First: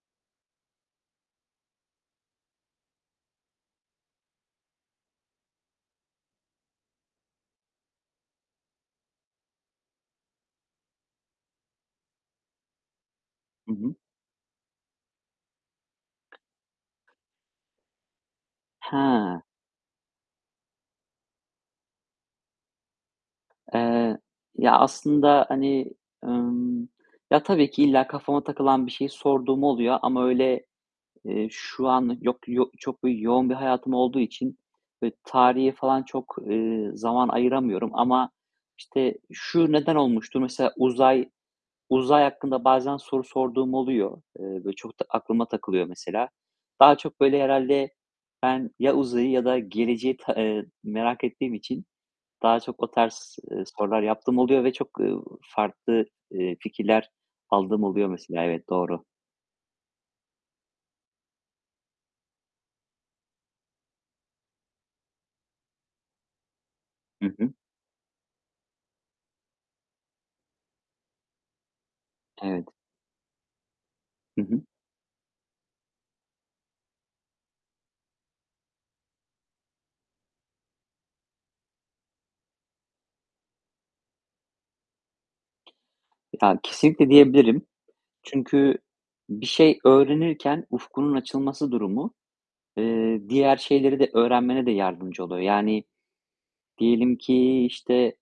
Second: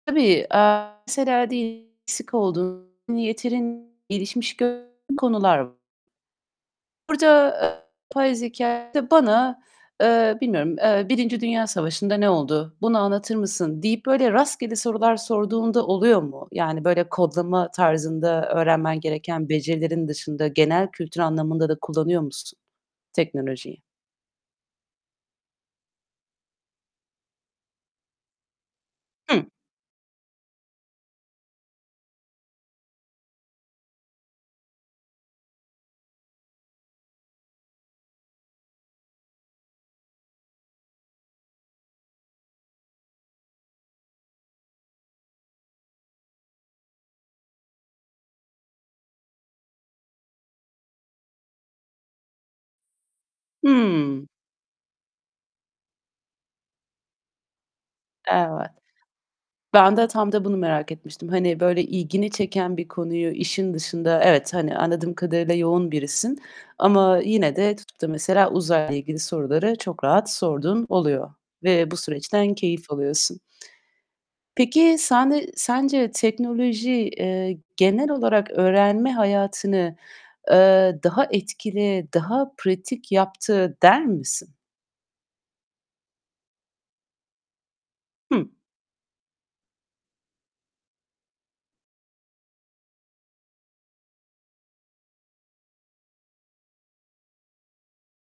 Tabii, eee, mesela diyelim eksik olduğun, yeterin gelişmiş gördüğün konular v Burada, eee, yapay zekâ da bana, eee, bilmiyorum, eee, "Birinci Dünya Savaşı'nda ne oldu? Bunu anlatır Hı mısın?" hı. deyip böyle rastgele sorular sorduğun da oluyor mu? Yani, böyle, kodlama tarzında öğrenmen He! gereken becerilerin dışında genel kültür anlamında da kullanıyor musun teknolojiyi? Eee, ya, aslında, hani, ımm, ya, tabii ki illa kafama takılan bir şeyi Hı. sorduğum oluyor ama, öyle, eee, şu an yok yo çok bi yoğun bir hayatım olduğu için, böyle, tarihe falan çok, eee, zaman ayıramıyorum. Ama, işte, "Şu neden olmuştur?" Mesela uzay uzay hakkında bazen soru sorduğum oluyor. Eee, böyle çok da aklıma takılıyor mesela. Daha çok, böyle, herhâlde ben ya uzayı ya da geleceği ta eee, merak ettiğim için daha çok o tarz, ııı, sorular Hıı. yaptığım oluyor ve çok, eee, farklı, eee, fikirler aldığım oluyor mesela. Evet, Evet. doğru. Ben de tam da bunu merak etmiştim. Hani, böyle, ilgini çeken bir konuyu işin dışında Evet, hani, anladığım kadarıyla yoğun birisin ama Hı hı. yine de tutup da mesela, uzayla ilgili soruları çok rahat sorduğun oluyor ve bu süreçten Evet. keyif alıyorsun. Hı hı. Peki, sende sence teknoloji, eee, genel olarak öğrenme hayatını, eee, daha etkili, daha pratik yaptı der misin? Ya, kesinlikle diyebilirim. Hı. Çünkü bir şey öğrenirken ufkunun açılması durumu, eee, diğer şeyleri de öğrenmene de yardımcı oluyor. Yani, diyelim ki, işte